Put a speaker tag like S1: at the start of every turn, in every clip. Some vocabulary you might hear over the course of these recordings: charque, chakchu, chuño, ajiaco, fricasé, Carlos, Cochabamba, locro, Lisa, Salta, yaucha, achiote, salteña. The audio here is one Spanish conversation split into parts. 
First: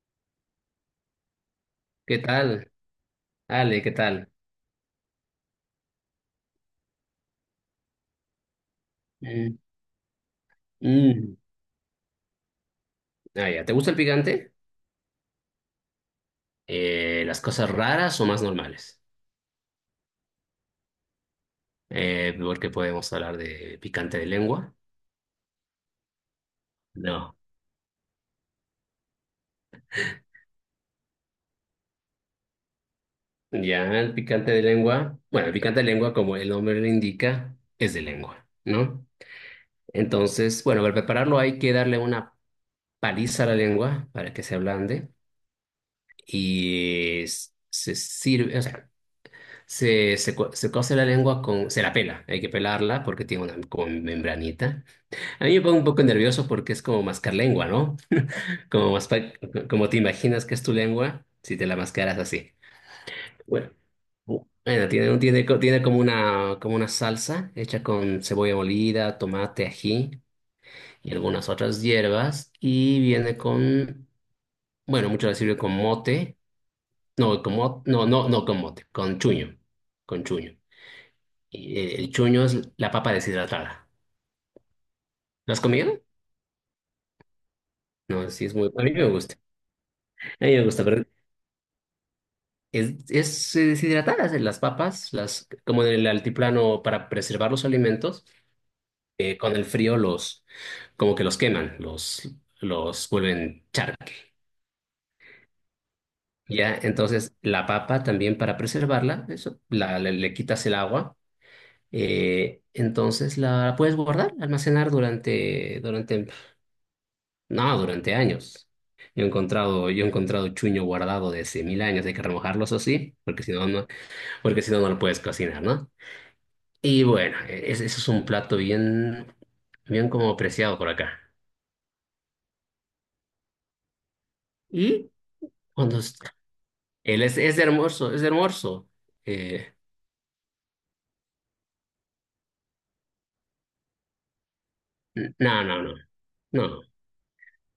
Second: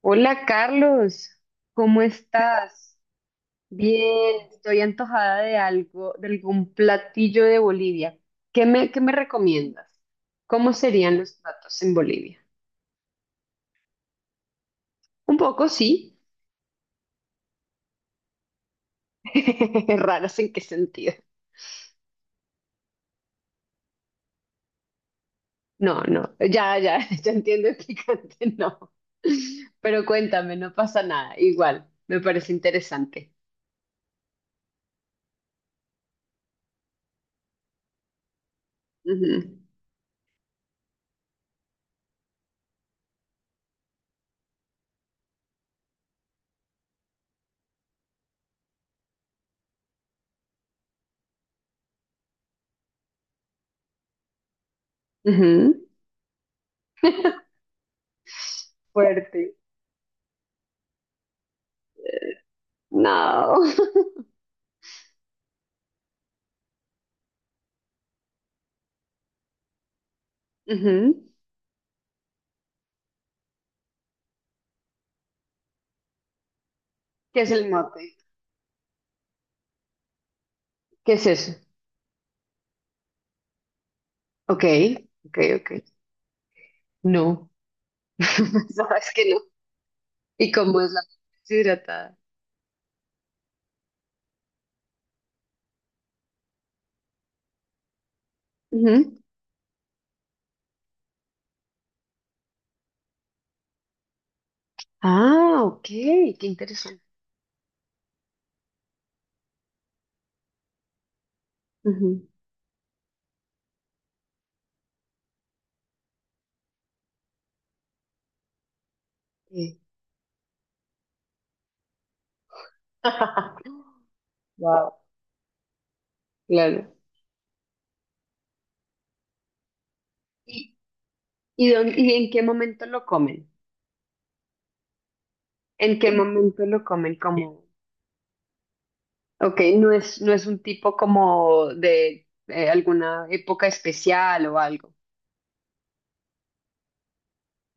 S1: Hola Carlos, ¿cómo
S2: ¿Qué tal?
S1: estás?
S2: Ale, ¿qué tal?
S1: Bien, estoy antojada de algo, de algún platillo de Bolivia. ¿Qué me
S2: Mm,
S1: recomiendas? ¿Cómo serían los
S2: mm.
S1: platos en Bolivia?
S2: Ah, ya. ¿Te gusta el picante?
S1: Un poco, sí.
S2: ¿Las cosas raras o más normales?
S1: ¿Raros en qué sentido?
S2: Porque podemos hablar de picante de lengua.
S1: No, no, ya, ya, ya
S2: No.
S1: entiendo el picante, no. Pero cuéntame, no pasa nada, igual, me parece interesante.
S2: Ya, el picante de lengua. Bueno, el picante de lengua, como el nombre lo indica, es de lengua, ¿no?
S1: Ujú,
S2: Entonces, bueno, para prepararlo hay que darle una paliza a la lengua para que se ablande y se sirve, o sea, se cose la lengua con. Se la pela, hay que pelarla porque tiene una como membranita. A mí me pongo
S1: ujú.
S2: un poco nervioso porque es como mascar lengua, ¿no? Como, maspa-
S1: Fuerte.
S2: como te imaginas que es tu lengua si te la mascaras así.
S1: No.
S2: Bueno, tiene, tiene como una, salsa hecha con cebolla molida, tomate, ají y
S1: Ujú.
S2: algunas otras hierbas. Y viene con. Bueno, muchas veces sirve con mote. No,
S1: ¿Qué es el
S2: no,
S1: mote?
S2: no, no con mote, con chuño. Con chuño.
S1: ¿Qué es eso?
S2: Y, el chuño es la papa deshidratada.
S1: Ok, ok,
S2: ¿Lo has
S1: ok.
S2: comido?
S1: No,
S2: No, sí es muy. A mí me
S1: sabes que
S2: gusta.
S1: no.
S2: A
S1: ¿Y
S2: mí me
S1: cómo
S2: gusta,
S1: es la
S2: pero
S1: deshidratada?
S2: es deshidratadas las papas, como en el altiplano para preservar los alimentos,
S1: Ujú.
S2: con el frío como que los queman, los vuelven charque.
S1: Ah, ok, qué
S2: Ya,
S1: interesante.
S2: entonces la papa también para preservarla, eso, le quitas el agua,
S1: Ujú,
S2: entonces la puedes guardar, almacenar durante, durante No, durante años. Yo he
S1: sí.
S2: encontrado, yo he encontrado chuño guardado de hace mil años, hay que remojarlos así, porque si no, no
S1: Wow,
S2: lo puedes cocinar, ¿no?
S1: claro.
S2: Y bueno, ese es un plato bien como
S1: ¿Y,
S2: apreciado por acá.
S1: y y en qué momento lo comen?
S2: Y
S1: ¿En
S2: cuando
S1: qué
S2: es-
S1: momento lo comen?
S2: Él es
S1: Como,
S2: hermoso, es hermoso.
S1: ok,
S2: Eh,
S1: no es un tipo como de alguna época especial o algo.
S2: no, no, no, no,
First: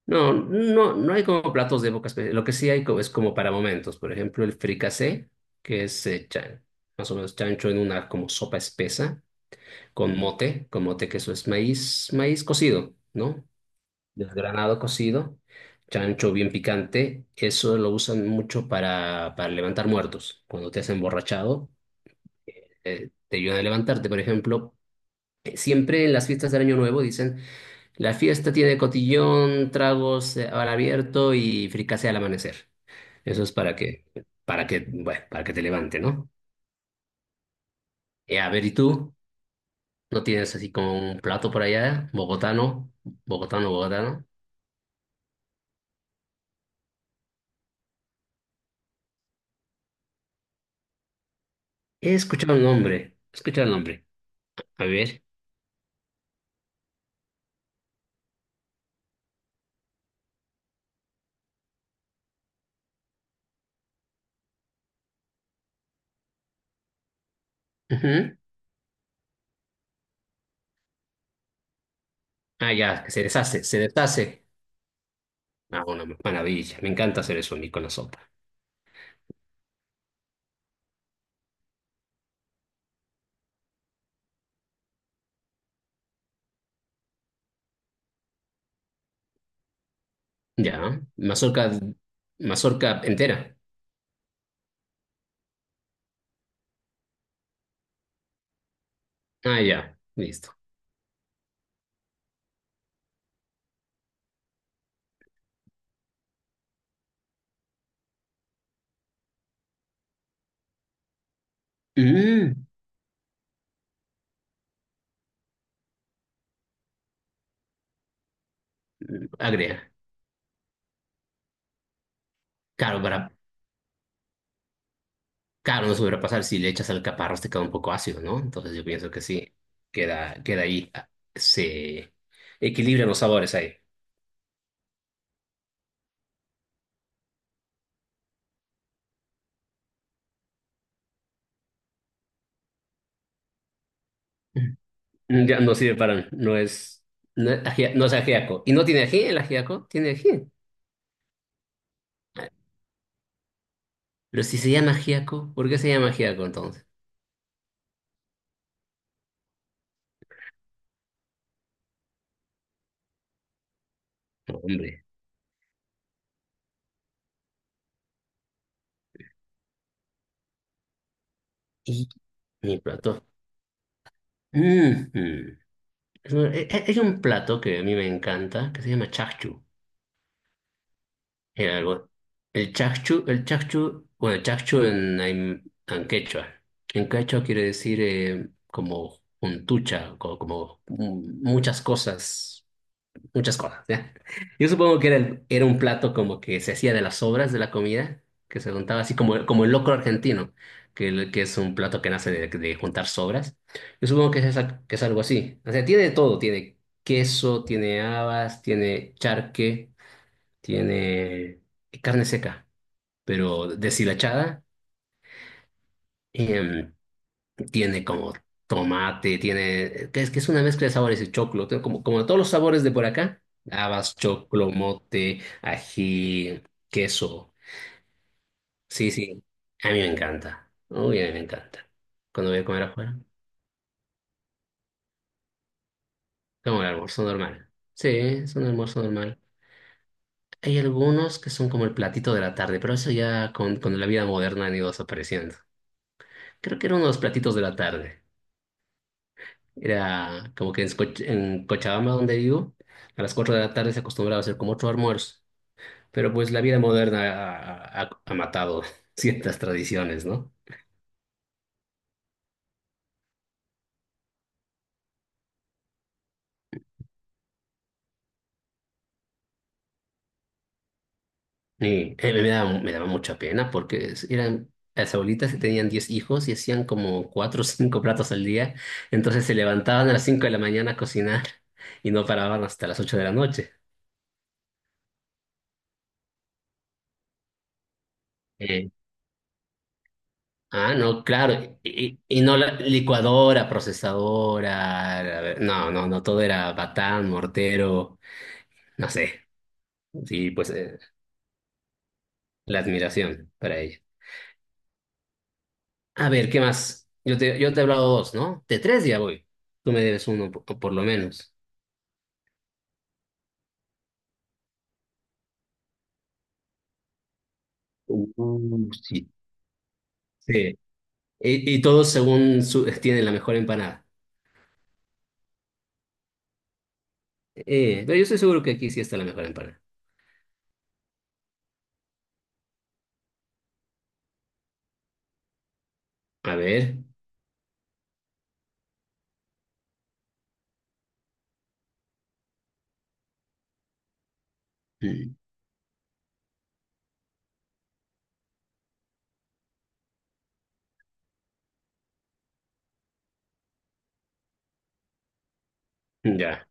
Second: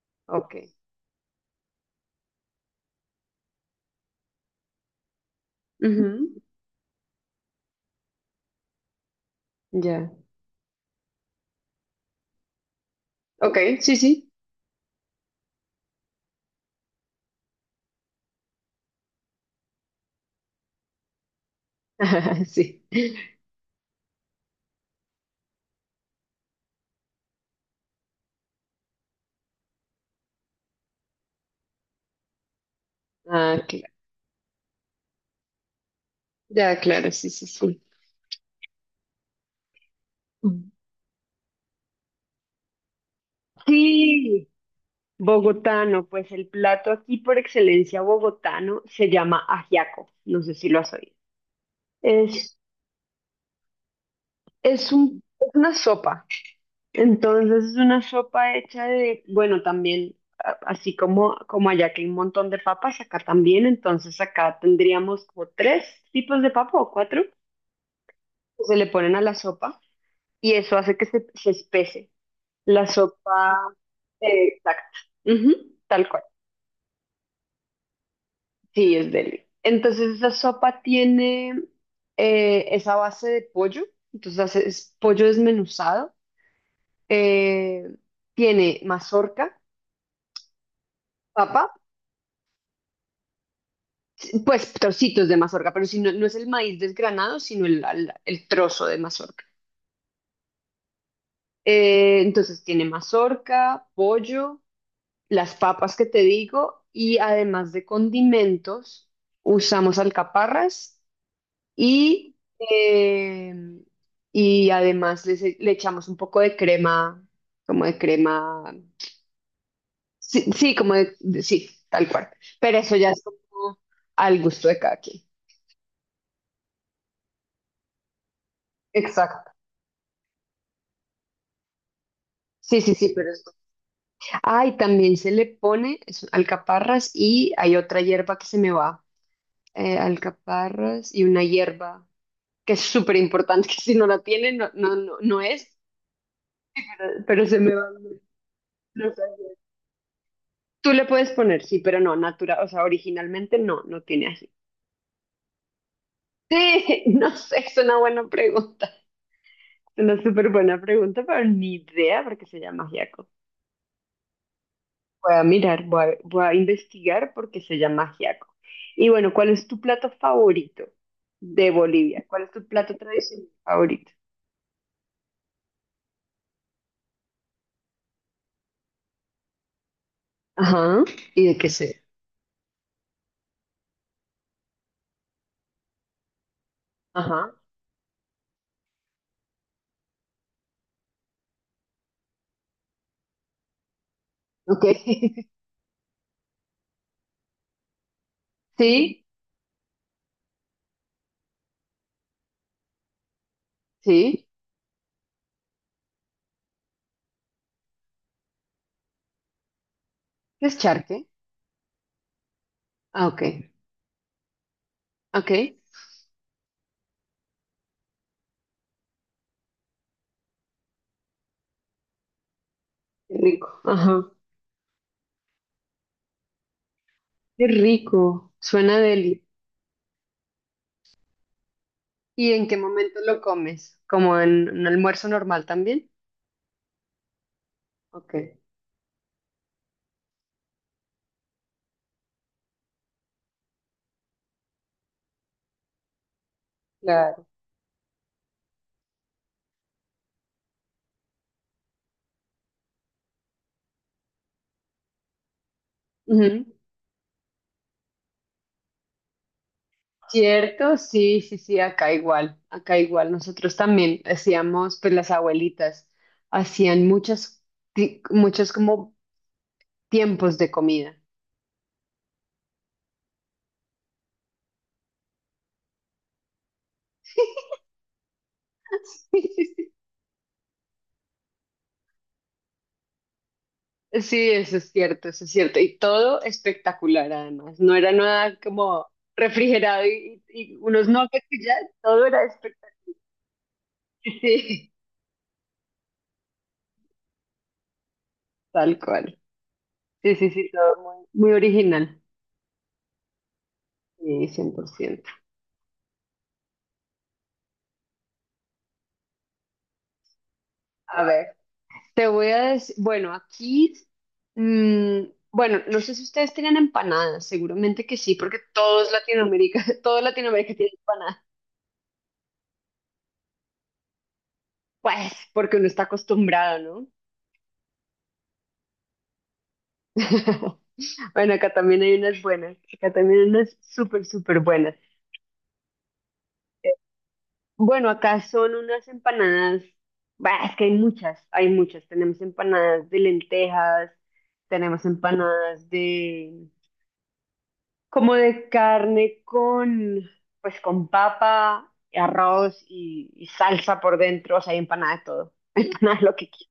S2: no,
S1: Ok.
S2: no, no hay como platos de época Lo que sí hay es como para momentos. Por ejemplo, el fricasé, que es
S1: Ujú,
S2: más o menos chancho en una como sopa espesa
S1: ya.
S2: con mote que eso es maíz cocido, ¿no?
S1: Ok, sí, sí.
S2: Desgranado cocido, chancho bien picante, eso lo usan mucho para levantar muertos. Cuando te has emborrachado,
S1: Sí.
S2: te ayudan a levantarte, por ejemplo. Siempre en las fiestas del Año Nuevo dicen, la fiesta tiene cotillón, tragos al abierto y fricase al amanecer. Eso es
S1: Ah,
S2: para
S1: claro.
S2: que, para que, bueno, para que te levante, ¿no?
S1: Ya, claro, sí, sí, sí.
S2: A ver, ¿y tú? ¿No tienes así como un plato por allá, bogotano? Bogotano, bogotano.
S1: Sí, bogotano, pues el plato aquí por excelencia bogotano se llama ajiaco, no sé si lo has oído.
S2: He escuchado
S1: Es,
S2: el nombre. He escuchado el nombre. A
S1: es un,
S2: ver.
S1: es una sopa, entonces es una sopa hecha de, bueno, también, así como allá que hay un montón de papas, acá también, entonces acá tendríamos como tres tipos de papa o cuatro
S2: Ujú.
S1: que se le ponen a la sopa y eso hace que se espese.
S2: Ah,
S1: La
S2: ya, que se
S1: sopa,
S2: deshace, se deshace.
S1: exacto, ujú,
S2: Ah, una
S1: tal cual.
S2: maravilla. Me encanta hacer eso a mí con la sopa.
S1: Sí, es deli. Entonces esa sopa tiene esa base de pollo, entonces es pollo desmenuzado, eh, tiene mazorca,
S2: Ya.
S1: papa,
S2: Mazorca, mazorca entera.
S1: pues trocitos de mazorca, pero si no, no es el maíz desgranado, sino el trozo de mazorca.
S2: Ah, ya. Listo.
S1: Entonces tiene mazorca, pollo, las papas que te digo y además de condimentos usamos alcaparras Y,
S2: Mm,
S1: eh, y además les le, echamos un poco de crema, como de crema,
S2: Agria.
S1: sí, sí, como sí, tal cual. Pero eso
S2: Claro,
S1: ya es
S2: para,
S1: como al gusto de cada quien.
S2: claro, no se hubiera pasar si le echas alcaparras te queda un poco ácido, ¿no? Entonces yo pienso que
S1: Exacto.
S2: sí. Queda ahí. Se
S1: Sí, sí,
S2: equilibran
S1: sí,
S2: los
S1: pero es...
S2: sabores ahí.
S1: Ah, y también se le pone alcaparras y hay otra hierba que se me va. Alcaparras y una hierba que es súper importante, que si no la tiene, no, no, no, no
S2: Ya no
S1: es,
S2: sirve para, no es,
S1: pero
S2: no
S1: se
S2: es
S1: me va.
S2: agia- no es ajiaco. ¿Y no tiene ají el ajiaco? ¿Tiene ají?
S1: Tú le puedes poner, sí, pero no, natural, o sea, originalmente no tiene
S2: Pero
S1: así.
S2: si se llama Giaco, ¿por qué se llama Giaco entonces?
S1: Sí, no sé, es una buena pregunta. Es una súper buena pregunta, pero ni idea por qué se llama ajiaco.
S2: Hombre,
S1: Voy a mirar, voy a investigar por qué se llama ajiaco. Y bueno, ¿cuál es tu plato favorito de
S2: y
S1: Bolivia? ¿Cuál es tu
S2: mi
S1: plato
S2: plato.
S1: tradicional favorito?
S2: Mm, mm. Hay un plato que a mí me encanta que se llama chakchu.
S1: Ajá, ¿y de qué
S2: El,
S1: se?
S2: algo- el chakchu, bueno, chakchu en, en quechua. En quechua
S1: Ajá,
S2: quiere decir como juntucha, como, muchas cosas, ¿ya? Yo
S1: ok.
S2: supongo que era, era un plato como que se hacía de las sobras de la comida, que se juntaba así
S1: Sí,
S2: como el locro argentino, que es un plato que nace de juntar sobras. Yo supongo que
S1: sí,
S2: que es algo así. O sea, tiene de todo, tiene queso, tiene habas, tiene charque,
S1: ¿qué es charque?
S2: tiene carne seca,
S1: Ah, ok,
S2: pero deshilachada.
S1: ok. Qué
S2: em, Tiene como tomate, que es una mezcla de sabores de choclo, tiene como todos los sabores de por acá,
S1: rico,
S2: habas,
S1: ajá,
S2: choclo, mote, ají, queso.
S1: qué rico, suena
S2: Sí,
S1: deli.
S2: sí, a mí me encanta. Uy, a mí me encanta. Cuando
S1: ¿Y
S2: voy a
S1: en qué
S2: comer
S1: momento
S2: afuera,
S1: lo comes? ¿Como en un almuerzo normal también?
S2: como el almuerzo normal. Sí,
S1: Ok,
S2: es un almuerzo normal. Hay algunos que son como el platito de la tarde, pero eso ya con la vida moderna han ido desapareciendo. Creo que era uno de los
S1: claro.
S2: platitos de la tarde. Era como que en Cochabamba, donde vivo, a las 4 de la tarde se acostumbraba a hacer como otro almuerzo. Pero pues la
S1: Ujú.
S2: vida moderna ha matado ciertas tradiciones, ¿no?
S1: Cierto, sí, sí, sí, acá igual, acá igual. Nosotros también hacíamos, pues las abuelitas hacían muchas, muchos como tiempos de comida.
S2: Y, me daba mucha pena porque eran las abuelitas que tenían 10 hijos y hacían como 4 o 5 platos al día. Entonces se levantaban a las 5 de la mañana a cocinar y no paraban hasta las 8 de la noche.
S1: Sí, eso es cierto, eso es cierto. Y todo espectacular además. No era nada
S2: Eh,
S1: como refrigerado y
S2: Ah,
S1: unos
S2: no,
S1: nuggets y ya,
S2: claro. Y,
S1: todo
S2: y
S1: era
S2: no la
S1: espectacular.
S2: licuadora,
S1: Sí,
S2: procesadora. No, no, no, todo era batán, mortero,
S1: tal
S2: no
S1: cual.
S2: sé.
S1: Sí, sí,
S2: Sí,
S1: sí,
S2: pues
S1: todo muy, muy original.
S2: la admiración para ella.
S1: Sí, 100%.
S2: A ver, ¿qué más? Yo te he hablado dos, ¿no? De tres ya voy. Tú me debes uno por lo
S1: A ver,
S2: menos.
S1: te voy a decir, bueno, aquí, mm, bueno, no sé si ustedes tengan empanadas, seguramente que sí, porque todos
S2: Sí.
S1: Latinoamérica, todo Latinoamérica
S2: Sí.
S1: tiene empanadas.
S2: Y todos tienen la mejor empanada.
S1: Pues, porque uno está acostumbrado, ¿no?
S2: Pero yo estoy seguro que aquí sí está la mejor empanada.
S1: Bueno, acá también hay unas buenas, acá también hay unas súper, súper buenas.
S2: A ver.
S1: Bueno, acá son unas empanadas, bah, es que hay muchas, hay muchas. Tenemos empanadas de lentejas, tenemos
S2: Mm,
S1: empanadas de, como de carne con, pues con papa, arroz y salsa por dentro, o sea, hay empanada de todo, empanada de lo que
S2: Ya,
S1: quieras.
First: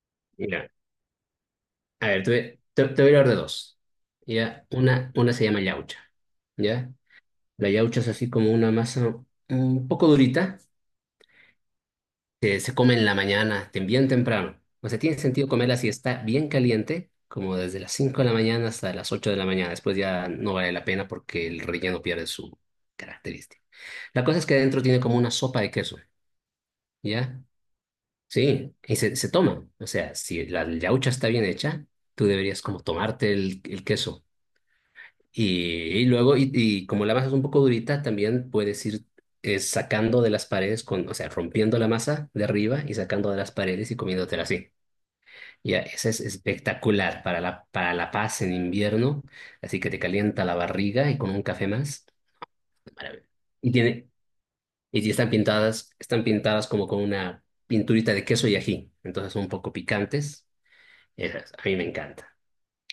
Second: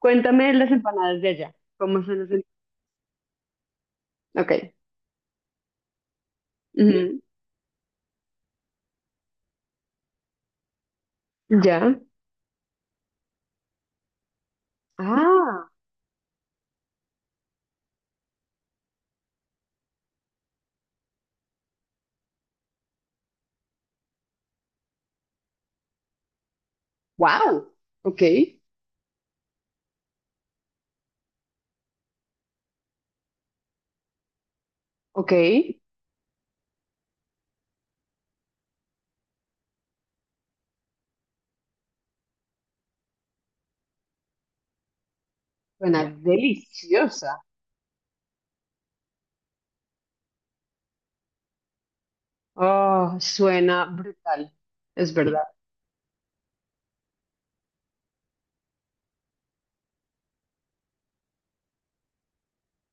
S1: Cuéntame
S2: ya.
S1: las empanadas de allá, ¿cómo
S2: A
S1: son
S2: ver,
S1: las empanadas?
S2: te voy a hablar de dos.
S1: Ok,
S2: ¿Ya? Una se llama yaucha. ¿Ya? La yaucha es así como una masa un poco durita.
S1: ujú, ya.
S2: Que se come en la mañana, bien temprano. O sea, tiene sentido
S1: Ah,
S2: comerla si está bien caliente, como desde las 5 de la mañana hasta las 8 de la mañana. Después ya no vale la pena porque el relleno pierde su característica. La cosa es que adentro tiene como una sopa de queso. ¿Ya?
S1: wow, ok,
S2: Sí, y se toma. O sea, si la yaucha está bien hecha, tú deberías como tomarte el queso.
S1: ok,
S2: Y luego, y como la masa es un poco durita, también puedes ir sacando de las paredes, o sea, rompiendo la masa de arriba y sacando de las paredes y comiéndotela así. Ya,
S1: suena
S2: esa es espectacular
S1: deliciosa.
S2: para la paz en invierno, así que te calienta la barriga y con un café más,
S1: Oh,
S2: maravilla. Y
S1: suena
S2: tiene,
S1: brutal,
S2: y
S1: es
S2: están
S1: verdad.
S2: pintadas, están pintadas como con una pinturita de queso y ají, entonces son un poco picantes. Esas, a mí me encanta.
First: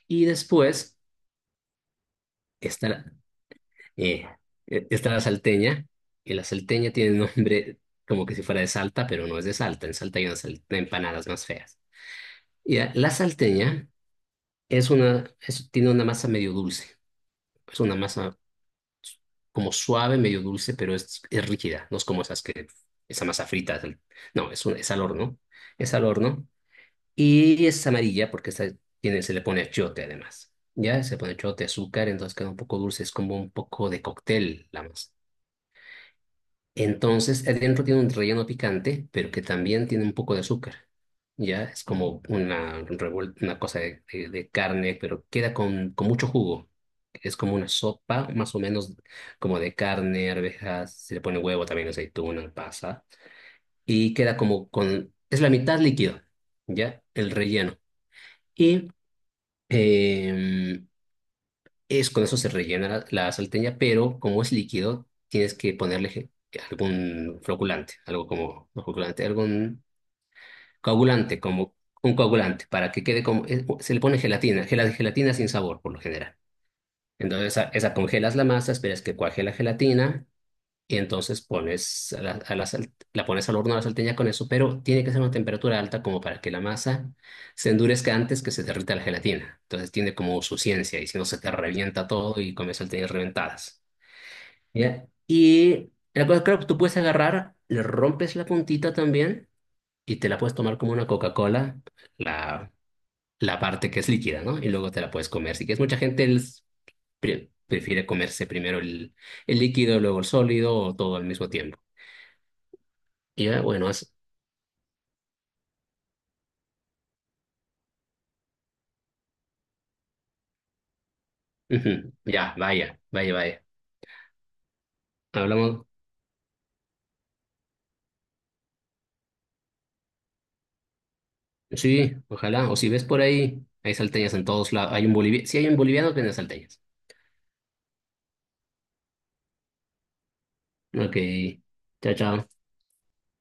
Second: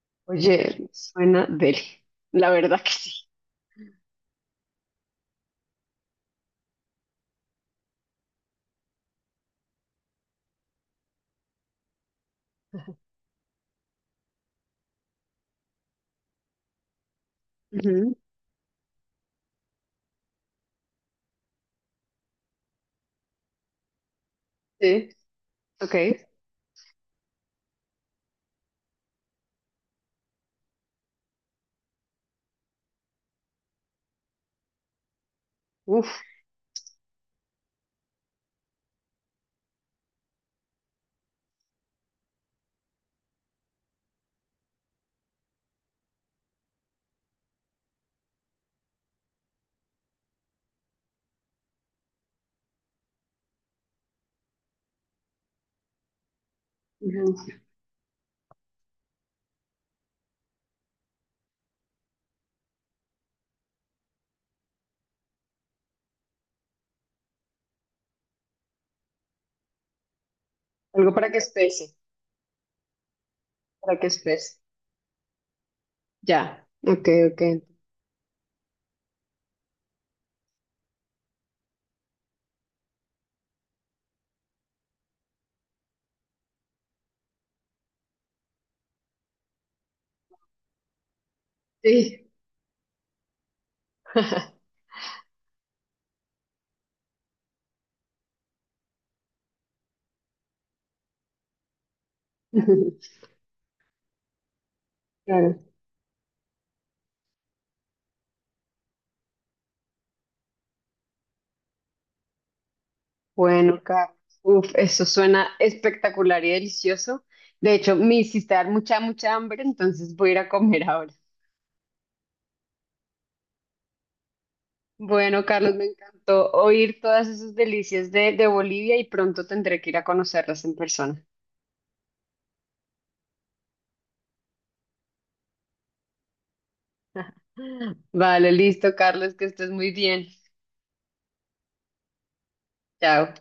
S2: Y
S1: Oye,
S2: después
S1: suena deli, la verdad que
S2: está,
S1: sí.
S2: Eh, está la salteña, y la salteña tiene nombre como que si fuera de Salta, pero no es de Salta. En Salta hay unas empanadas más feas. Y la salteña tiene una masa medio dulce. Es una
S1: Ujú,
S2: masa como suave, medio dulce, pero es rígida. No es como esa masa frita. No, es al
S1: sí,
S2: horno. Es
S1: ok,
S2: al horno. Y es amarilla porque se le pone achiote además. Ya se pone achiote, azúcar, entonces queda un poco dulce. Es como un poco de cóctel la masa.
S1: uf,
S2: Entonces, adentro tiene un relleno picante, pero que también tiene un poco de azúcar. Ya es como una cosa de carne, pero queda con mucho jugo. Es como una sopa, más o menos, como de carne, arvejas, se le pone huevo también, aceituna, pasa. Y queda como con. Es la mitad líquido, ¿ya? El
S1: ujú.
S2: relleno. Y em, con eso se rellena la salteña, pero como es líquido, tienes que ponerle algún floculante, algo como, no floculante, algún
S1: Algo para que
S2: coagulante, como
S1: espese.
S2: un coagulante, para que quede se
S1: Para
S2: le
S1: que
S2: pone
S1: estés.
S2: gelatina, gelatina sin sabor por lo general.
S1: Ya, ok, ok.
S2: Entonces, esa congelas la masa, esperas que cuaje la gelatina y entonces pones la pones al horno a la salteña con eso, pero tiene que ser una temperatura alta como para que la masa se endurezca antes que se derrita la gelatina. Entonces tiene como su ciencia y si no se te revienta
S1: Sí.
S2: todo y comes salteñas reventadas. ¿Ya? Y la cosa, claro, tú puedes agarrar, le rompes la puntita también y te la puedes tomar como una Coca-Cola, la, la parte que es líquida, ¿no? Y luego te la puedes comer.
S1: Claro.
S2: Si quieres, mucha gente prefiere comerse primero el líquido, luego el sólido o todo al mismo tiempo. Y,
S1: Bueno,
S2: bueno,
S1: Carlos. Uf, eso suena espectacular y delicioso. De hecho, me hiciste dar mucha, mucha hambre, entonces voy a ir a comer ahora.
S2: ujú, ya, vaya, vaya, vaya.
S1: Bueno, Carlos, me
S2: Hablamos,
S1: encantó oír todas esas delicias de Bolivia y pronto tendré que ir a conocerlas en persona.
S2: sí, ojalá. O si ves por ahí, hay salteñas en todos lados. Hay un boliviano, sí hay un boliviano que vende salteñas.
S1: Vale, listo, Carlos, que estés muy bien.
S2: Ok, chao, chao.
S1: Chao.